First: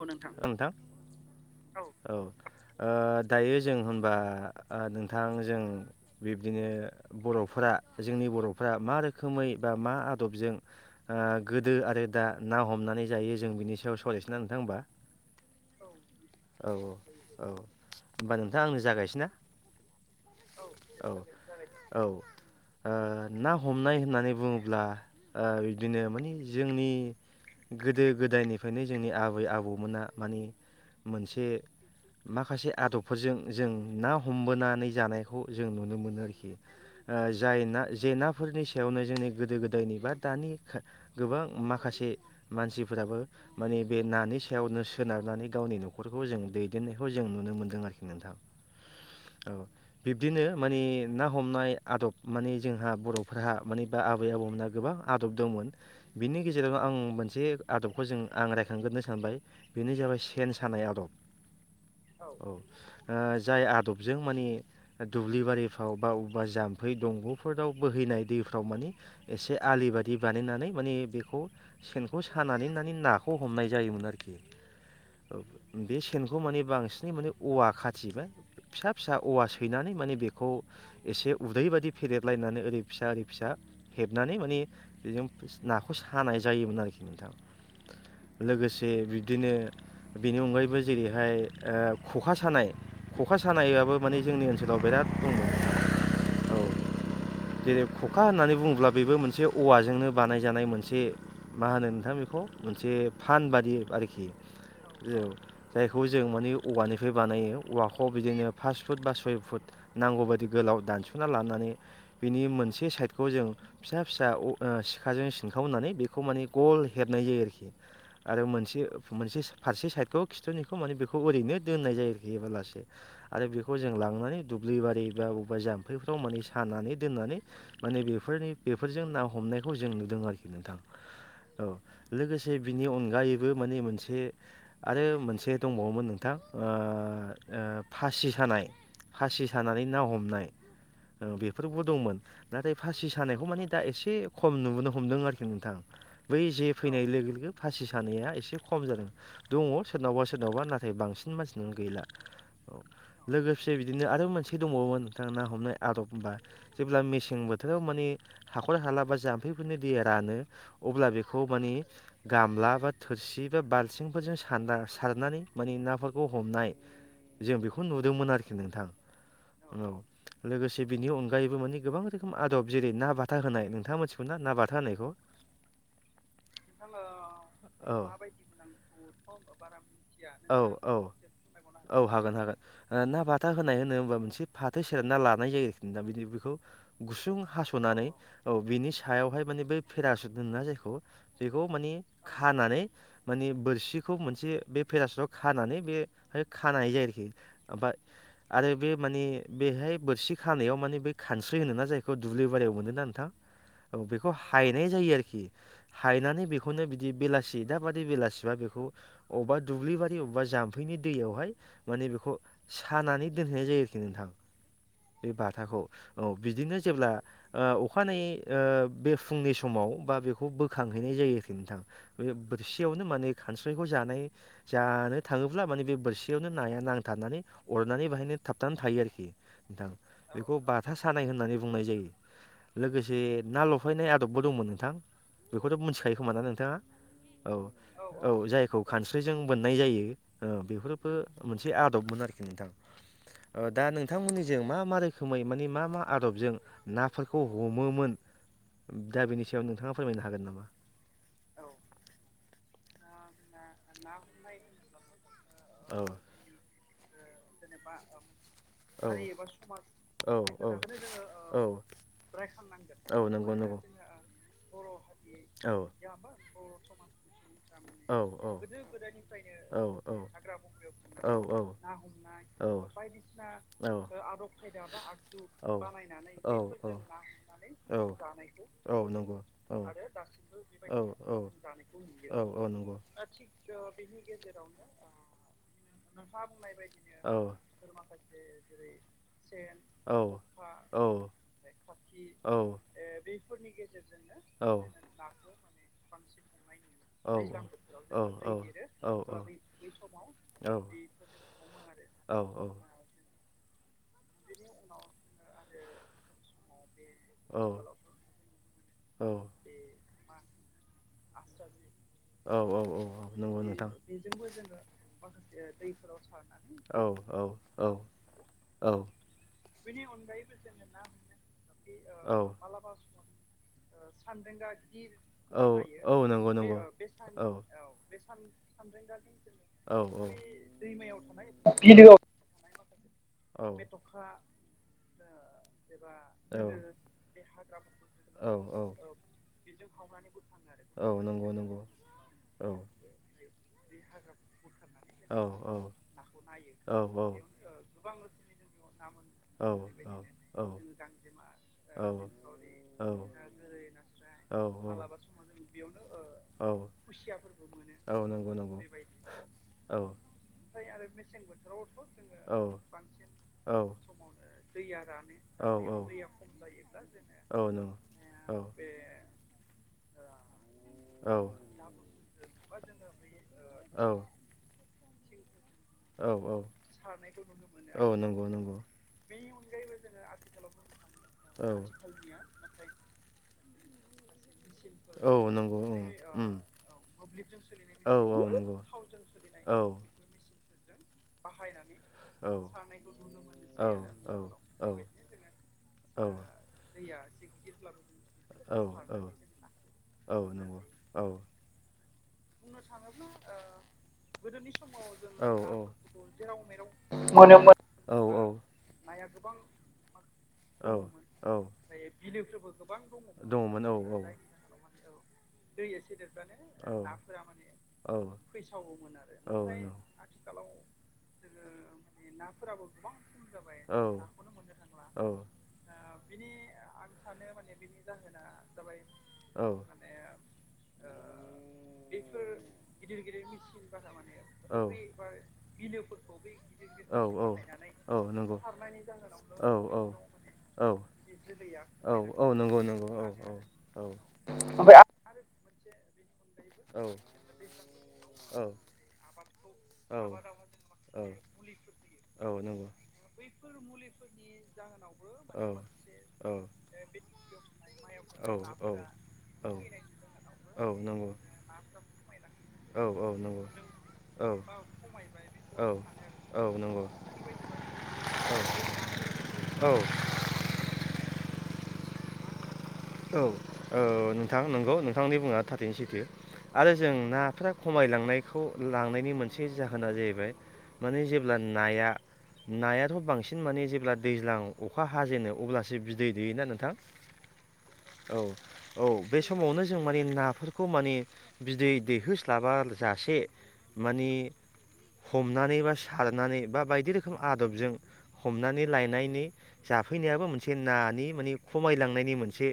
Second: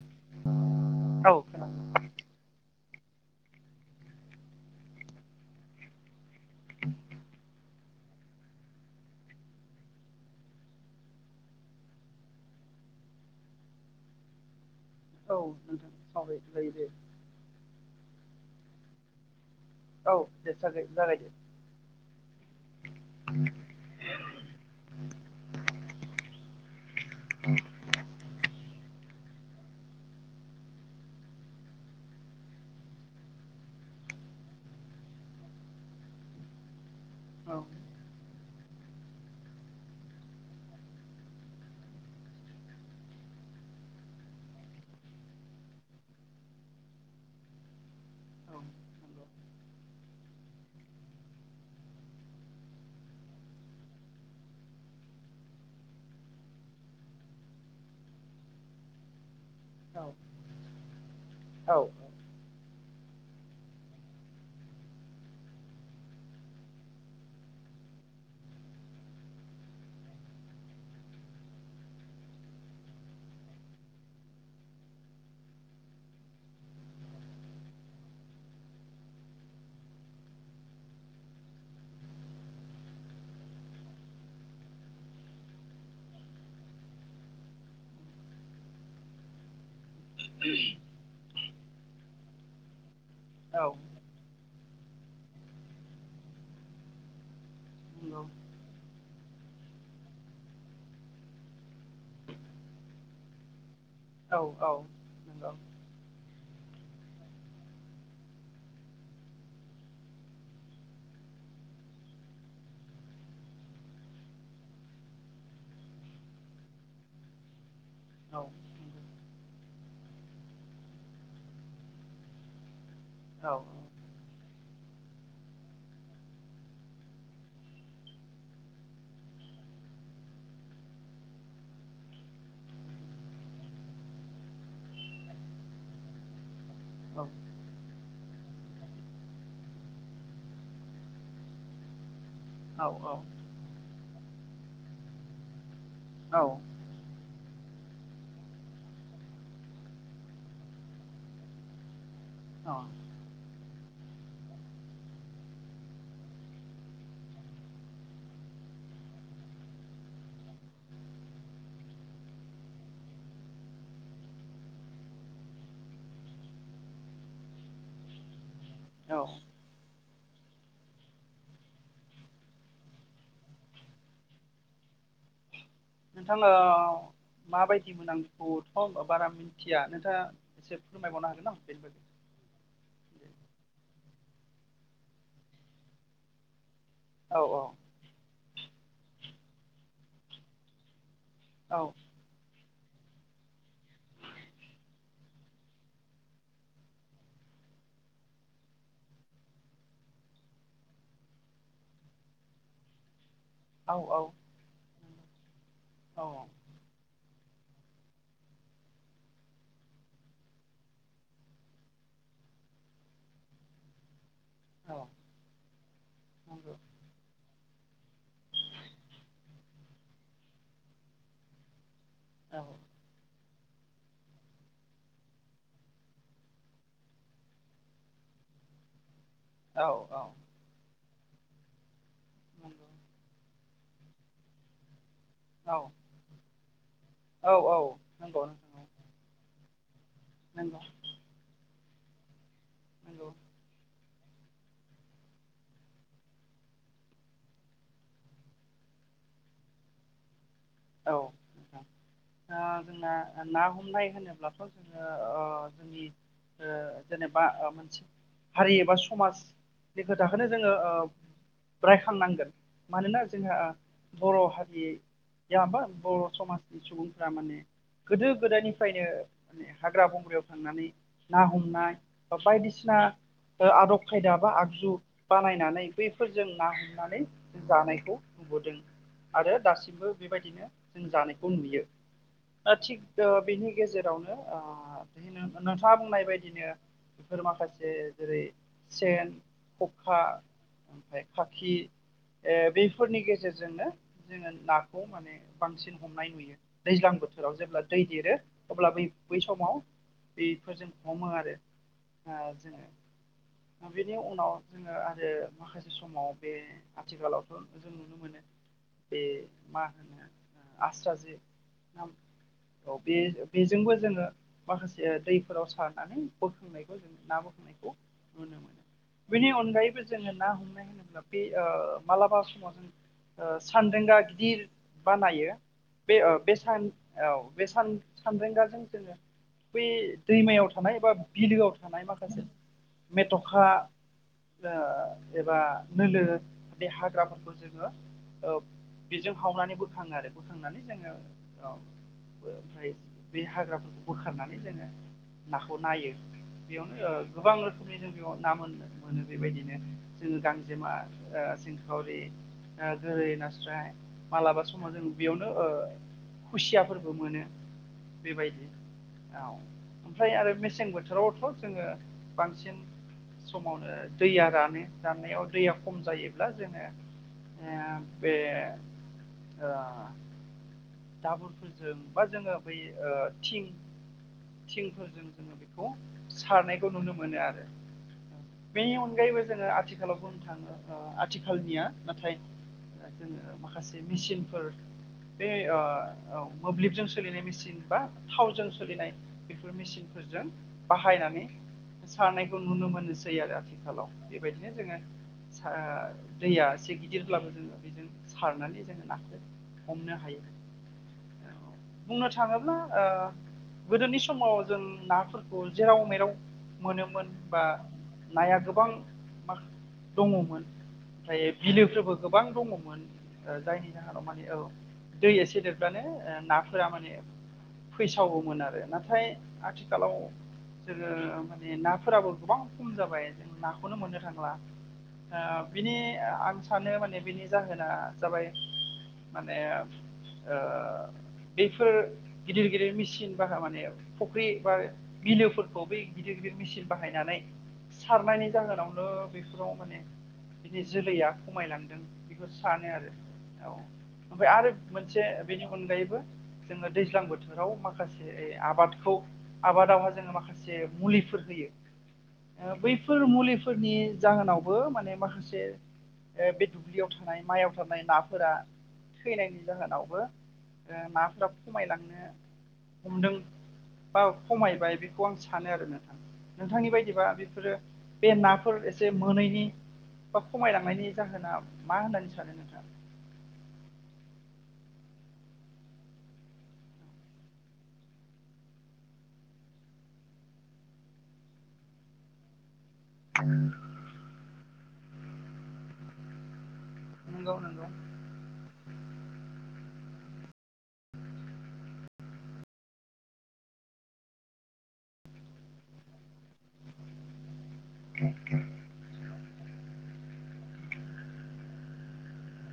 औ नोंथां नोंथां औ खोनादों औ औ ओ दायो जों होनबा ओ नोंथां जों बिब्दिनो बर'फोरा जोंनि बर'फ्रा मा रोखोमै बा मा आदबजों ओ गोदो आरो दा ना हमनानै जायो जों बिनि सायाव सालराय ना नोंथां होमबा उम औ सावरायजायो दे। औ होमबा नोंथां आंनो जागायसै ना औ दे जागाय जागाय दे औ ओ ना हमनाय होननानै बुङोब्ला ओ बिदिनो माने जोंनि गोदो गोदायनिफायनो। जोंनि आबै आबौमोना माने मोनसे माखासे आदबफोरजों जों ना हमबोनानै जानायखौ जों नुनो मोनो आरोखि ओ औ जाय ना जे नाफोरनि सायावनो जोंनि गोदो गोदायनि बा दानि गोबां माखासे मानसिफोराबो माने बे नानि सायावनो सोनारनानै गावनि न'खरखौ जों दैदेननायखौ जों नुनो मोनदों आरोखि नोंथां नंगौ औ बिब्दिनो माने ना हमनाय आदब माने जोंहा बर'फोरहा माने बा आबै आबौमोनहा गोबां आदब दंमोन बिनि गेजेरावनो आं मोनसे आदबखौ जों आं रायखांग्रोनो सानबाय। बेनो जाबाय सेन सानाय आदब औ औ। ओ जाय आदबजों माने दुब्लि बारिफ्राव बा बबेबा जाम्फै दंग'फोराव बोहैनाय दैफ्राव माने एसे आलि बायि बानायनानै माने बेखौ सेनखौ सानानै नानै नाखौ। खौ हमनाय जायोमोन आरोखि बे सेनखौ माने बांसिनै माने औवा खाथिबाय फिसा फिसा औवा सैनानै माने बेखौ एसे उदै बायि फेदेरलायनानै ओरै फिसा ओरै फिसा हेबनानै माने बेजों नाखौ सानाय जायोमोन आरोखि नोंथां। लोगोसे बिदिनो बेनि अनगायैबो जेरैहाय ओ खखा सानाय खखा औ सानायाबो जोंनि ओनसो लाव बिराद दंमोन औ। जेरै खखा नंगौ होननानै बुङोब्ला बेबो मोनसे औवाजोंनो बानायजानाय मोनसे मा होनो नोंथां बेखौ मोनसे फान बादियै। आरोखि औ जायखौ जों माने औवानिफ्राय बानायो औवाखौ बिदिनो फास फुट बा सय फुट नांगौ बायदि गोलाव दानस'ना लानानै बिनि मोनसे साइडखौ जों फिसा फिसा सिखाजों सिनखावनानै बेखौ माने गल हेबनाय जायो आरोखि औ आरो मोनसे मोनसे फारसे साइडखौ खिथुनिखौ माने बेखौ ओरैनो दोननाय जायो आरोखि हेबालासे आरो बेखौ जों लांनानै दुब्लि बारि बा अबेबा जाम्फैफ्राव माने सानानै दोननानै माने बेफोरनि बेफोरजों ना हमनायखौ जों नुदों आरोखि नोंथां औ लोगोसे बिनि अनगायैबो माने मोनसे आरो मोनसे दंबावोमोन नोंथां आ ओ फासि सानाय फासि सानानै ना हमनाय फोरबो दंमोन नाथाय औ फासि सानायखौ माने दा एसे एसे खम नुबोनो हमदों आरोखि नोंथां औ बै जे फैनाय लोगो लोगो फासि सानाया एसे खम जादों दङ सोरनावबा सोरनावबा नाथाय बांसिन मानसिनानो गैला अ से बिदिनो आरो मोनसे दंबावोमोन नोंथाङा ना हमनाय आदब होमबा जेब्ला मेसें बोथोराव माने हाखर हाला बा जाम्फैफोरनि दैया रानो अब्ला बेखौ माने गामला बा थोरसि बा बालथिंफोरजों सारना सारनानै माने नाफोरखौ हमनाय जों बेखौ नुदोंमोन आरोखि नोंथां औ औ लोगोसे बिनि अनग गायैबो माने गोबां रोखोम आदब जेरै ना बाथा होनाय नोंथाङा मोनथिगौ ना ना बाथा होनायखौ नोंथां ओ औ माबायदि मोन आंखौथ' बारा मिथिया नोंथाङा औ एसे औ फोरमायबावनो हागोन नामा औ हागोन हागोन ओ ना बाथा [unintelligible] होनाय होनो होनबा मोनसे फाथो सेरना लानाय जायो आरोखि दा बिदि बेखौ गुसुं औ औ हास'नानै औ बिनि सायावहाय माने बे पेरासुट होनोना जायखौ बेखौ औ माने खानानै माने बोरसिखौ मोनसे बे फेराासताव खानानै बे खानाय जायो आरोखि [unintelligible] आरो बे माने बेहाय बोरसि खानायाव माने बे खानस्रि होनो ना जायखौ दुब्लि बारियाव मोनोना नोंथां औ बेखौ हायनाय जायो आरोखि हायनानै बेखौनो बिदि बेला सि दाब बादि बेलासिबा बेखौ अबेबा दुब्लि बारि अबेबा जाम्फैनि दैयावहाय माने बेखौ सानानै दोनहैनाय जायो आरोखि नोंथां औ बे बाथाखौ औ नंगौ बिदिनो जेब्ला ओ अखानायै ओ बे फुंनि समाव बा बेखौ बोखांहैनाय जायो नोंथां औ बोरसियावनो माने खानस्रायखौ जानाय जानो थाङोब्ला माने बे बोरसियावनो नाया नांथाबनानै अरनानै बेहायनो थाबथानानै थायो आरखि। नोंथां औ बेखौ बाथ सानाय होननानै बुंनाय जायो नंगौ लोगोसे नाल फैनाय आदबबो दंमोन नोंथां औ बेखौथ' मिथिखायो खोमा ना नोंथाङा औ औ जायखौ खानस्रिजों बोन नाय जायो औ नंगौ बेफोरबो मोनसे आब दबमोन आरोखि नोंथां नंगौ ओ दा नों बिथांमोननिजों मा मा रोखोमै माने मा मा आदबजों नाफोरखौ हमोमोन दा बेनि सायाव नोंथाङा फोरमायनो हागोन नामा? औ ना ना हमनाय होनोब्लाथ' जोङो औ जोंनि [unintelligible] बा मोनसे हारि एबा औ समाजनि खोथाखौनो औ जोङो औ रायखांनांगोन औ मानोना नंगौ जोंहा नंगौ बर' हारि औ जाबा बर' समाजनि सुबुंफोरा माने औ गोदो औ गोदायनिफ्रायनो माने औ हाग्रा बंग्रायाव थांनानै ना हमनाय बा बाय औ औ आगजु औ बानायनानै औ बैफोरजों ना औ हमनानै औ जानायखौ औ नुबोदों नंगौ आरो दासिमबो औ बेबायदिनो जों जानायखौ नुयो औ औ दा नंगौ औ थिग बेनि गेजेरावनो बे नोंथाङा बुंनाय बायदिनो फोर माखासे जेरै सेन, खखा ओमफाय खाखि ओ बेफोरनि गेजेरजोंनो जोङो ना खौ माने बांसिन हमनाय नुयो दैज्लां औ औ बोथोराव औ जेब्ला औ दै देरो अब्ला बै समाव बेफोरजों हमो आरो औ औ दा बेनि उनाव जोङो आरो माखासे समाव बे आथिखालावथ' जों नुनो मोनो बे मा होनो आस्रा जे औ औ औ बे नंगौ नोंथां बेजोंबो जोङो माखासे दैफोराव सारनानै बोखांनायखौ औ जों ना औ औ बोखांनायखौ नुनो मोनो औ बेनि अनगायैबो जोङो ना हमनाय होनोब्ला बे ओ औ मालाबा समाव जों सानद्रेंगा गि औ औ बे ओ नंगौ बे नंगौ सान औ सान्रेंगाजों जोङो बै औ दैमायाव थानाय ए बिलोआव थानाय माखासे [unintelligible] मेथ'खा ओ एबा नोलोे हाग्राफोरखौ जोङो औ बेजों खावनानै बोखाङो आरो बोखांनानै औ जोङो नंगौ औ नंगौ औ ओमफ्राय बे हाग्राफोरखौ बोखारनानै जोङो औ नाखौ नायो बेयावनो औ ओ गोबां रोखोमनि जों बेयाव ना मोनो मोनो औ बेबायदिनो जोङो औ औ गांजेमा ओ औ सिंखावरि गोरै नास्राय, मालाबा समाव जों बेयावनो ओ औ खुसियाफोरबो मोनो औ नंगौ बेबायदि नंगौ औ औ ओमफ्राय आरो मेसें बोथोरावथ' जोङो औ बांसिन, औ समावनो दैया रानो राननायाव औ दैया नंगौ खम जायोब्ला जोङो बे औ ओ औ दाबरफोरजों बा जोङो बै ओ थिं थिं [unintelligible] खौ औ औ सारनायखौ नुनो मोनो आरो औ नंगौ नंगौ बेनि अनगायैबो जोङो आथिखालाव बुंनो थाङो ओ औ आथिखालनिया नाथाय जोङो, माखासे मेचिनफोर औ बे नंगौ औ ओ उम मोब्लिबजों सोलिनाय मेचिन बा औ औ थावजों नंगौ सोलिनाय बेफोर औ मेचिनफोरजों, बाहायनानै औ सारनायखौ नुनो मोनोसै आरो औ आथिखालाव बेबायदिनो औ जोङो सा दैया एसे गिदिरब्लाबो जोङो बेजों सारनानै औ जोङो औ नाखौ हमनो औ हायो नंगौ औ बुंनो थाङोब्ला ओ गोदोनि समाव जों औ नाफोरखौ जेराव मेराव मोनोमोन बा औ नाया गोबां मा दङमोन औ ओमफ्राय औ बिलोफोरबो गोबां दङमोन। दङमोन जायनि औ जाहोनाव माने औ दै एसे देरब्लानो नाफोरा औ माने, फैसावोमोन आरो नाथाय औ आथिखालाव जोङो माने नंगौ नाफोराबो गोबां खम जाबाय जों नाखौनो मोननो औ थांला बिनि आं सानो माने बिनि जाहोना, बाय माने औ ओ बेफोर गिदिर गिदिर मेचिन बाह माने फुख्रि बा औ बिलोफोरखौ बै गिदिर गिदिर मेचिन औ बाहायनानै औ औ सारनायनि नंगौ जाहोनावनो औ बेफोराव माने बिनि औ जोलैया खमायलांदों औ औ बेखौ नंगौ सानो नंगौ आरो औ औ ओमफ्राय आरो मोनसे बेनि अनगायैबो, जोङो दैज्लां बोथोराव माखासे आबादखौ, आबादावहा औ जोङो माखासे मुलिफोर होयो औ ओ नंगौ बैफोर मुलिफोरनि जाहोनावबो माने माखासे औ औ बे दुब्लियाव थानाय माइयाव, सारनाय औ नाफोरा औ थैनायनि औ जाहोनावबो औ ओ नंगौ नाफोरा खमायलांनो औ औ हमदों नंगौ बा, औ खमायबाय बेखौ आं सानो आरो नोंथां औ नोंथांनि नंगौ बायदिबा बेफोरो बे औ नाफोर एसे मोनैनि औ बा खमायलांनायनि जाहोना मा होननानै सानो औ औ नोंथां नंगौ नोंथांनि मुङा थारैनो सैथो आरो जों नाफ्रा खमायलांनायखौ लांनायनि मोनसे जाहोना जाहैबाय माने जेब्ला नाया नायाथ' बांसिन माने जेब्ला दैज्लां अखा हाजेनो अब्लासो बिदै दैयोना नोंथां? नंगौ नों औ औ बे समावनो जों माने नाफोरखौ माने बिदै दैहोस्लाबा जासे माने हमनानै बा सारनानै बा बायदि रोखोम आ आदबजों हमनानै लायनायनि जाफैनायाबो मोनसे नानि माने खमायलांनायनि मोनसे एसे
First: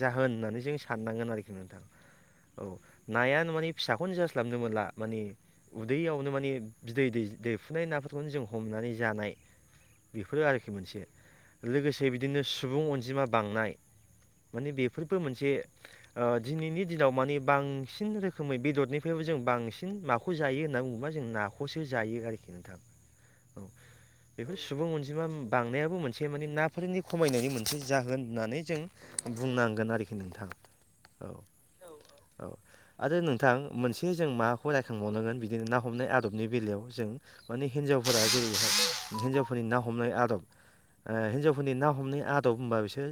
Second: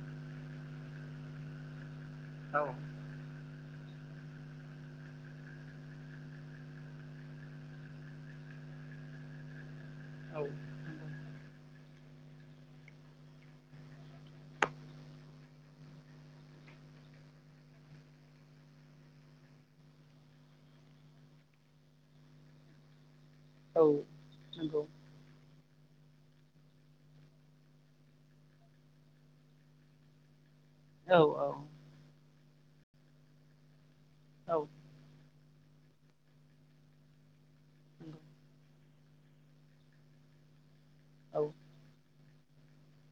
जाहोन होननानै जों साननांगोन आरोखि नोंथां औ नायानो मानि फिसाखौनो जास्लाबनो मोनला माने उदैयावनो माने बिदै दैफुनाय नाफोरखौनो जों हमनानै जानाय बेफोरो औ आरोखि मोनसे नंगौ लोगोसे बिदिनो सुबुं अनजिमा बांनाय माने बेफोरबो मोनसे ओ दिनैनि दिनाव मानि बांसिन रोखोमै बेदरनिफ्रायबो जों बांसिन माखौ जायो होनना बुङोबा जों नाखौसो जायो आरोखि नोंथां। औ बेफोर सुबुं अनजिमा बांनायाबो मोनसे माने नाफोरनि खमायनायनि मोनसे जाहोन होननानै जों बुंनांगोन आरोखि नोंथां औ औ औ आरो नोंथां मोनसे ए जों माखौ रायखांबावनांगोन? बिदिनो ना हमनाय आदबनि बेलायाव जों माने हिनजावफोरा जेरैहाय हिनजावफोरनि ना हमनाय आदब औ हिन्जावफोरनि ना हमनाय आद दब औ होनबा बिसोर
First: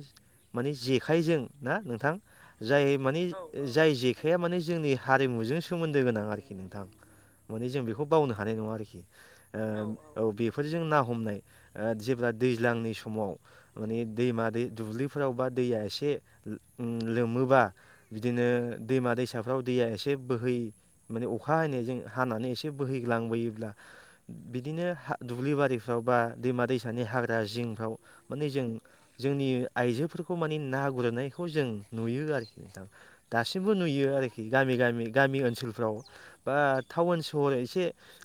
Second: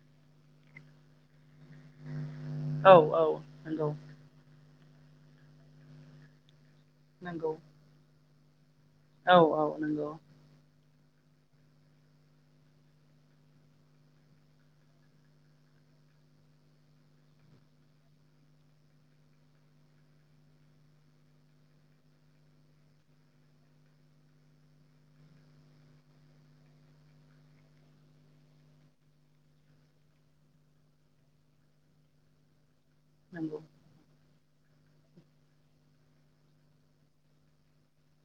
माने जेखाइजों ना नोंथां जाय औ माने औ नंगौ जाय जेखाया माने जोंनि हारिमुजों सोमोन्दो गोनां आरोखि नोंथां नंगौ माने जों बेखौ बावनो हानाय नङा आरोखि औ औ ओ नंगौ औ बेफोर जों ना हमनाय ओ जेब्ला दैजांनि समाव माने दैमा दै दुब्लि फोराव बा दैया एसे लोमोबा बिदिनो दैमा दैसाफ्राव दैया एसे बोहै माने अखा हानाय जों हानानै एसे बोहैग्लांबोयोब्ला बिदिनो दुब्लि बारिफ्राव बा दैमा दैसानि हाग्रा जिंफ्राव माने जों जोंनि आइजोफोरखौ माने ना गुरनायखौ जों नुयो आरोखि दाबो नंगौ दासिमबो नुयो आरोखि गामि-गामि-गामि ओनसोलफ्राव बा टाउन सहर एसे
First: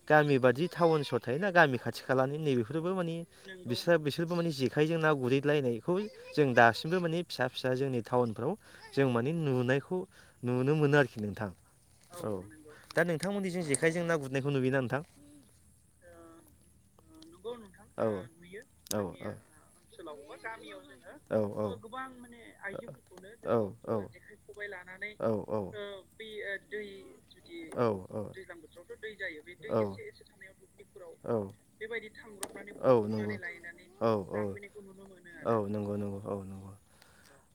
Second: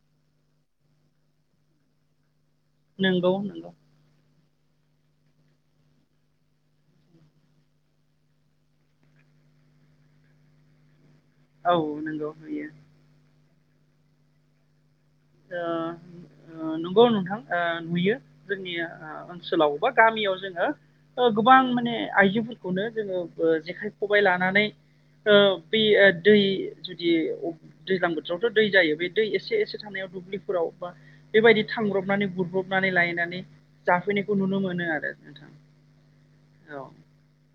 गामि बादि टाउन सहर थायोना गामि खाथि खालानि नैबे फोरबो माने नंगौ नंगौ बिस्रा बिसोरबो मानि जे खाइजों ना गुरहैलायनायखौ जों दासिमबो माने फिसा फिसा जोंनि टाउनफ्राव जों माने नुनायखौ नुनो मोनो आरोखि नोंथां औ नंगौ नुयो दा नोंथांमोननि जे खायजों ना गुरनायखौ नुयो नोथां। ओ ओ नंगौ नोंथां ओ नुयो औ जोंनि औ नंगौ औ ओनसोलाव बा गामियाव जोङो ओ गोबां माने आइजोफोरखौनो जोङो ओ जेखाइ खबाइ लानानै ओ बि बै दै जुदि दैजल्लां बोथोरावथ' दै जायो बे दै एसे एसे थानायाव दुब्लिफोराव बा बेबायदि थांब्रबनानै गुरब्रबनानै लायनानै जाफैनायखौ नुनो मोनोआरो नोंथां। नंगौ नंगौ औ नंगौ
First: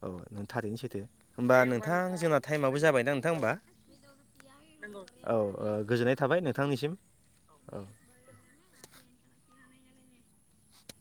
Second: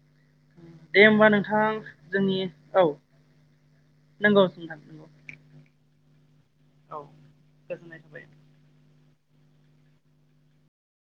औ थारैनो सैथो दे होमबा नोंथां जोंनि जोंना टाइमआबो औ जाबायना नोंथां होमबा नंगौ नोंथां नंगौ औ ओ गोजोननाय थाबाय नो औ गोजोननाय थाबाय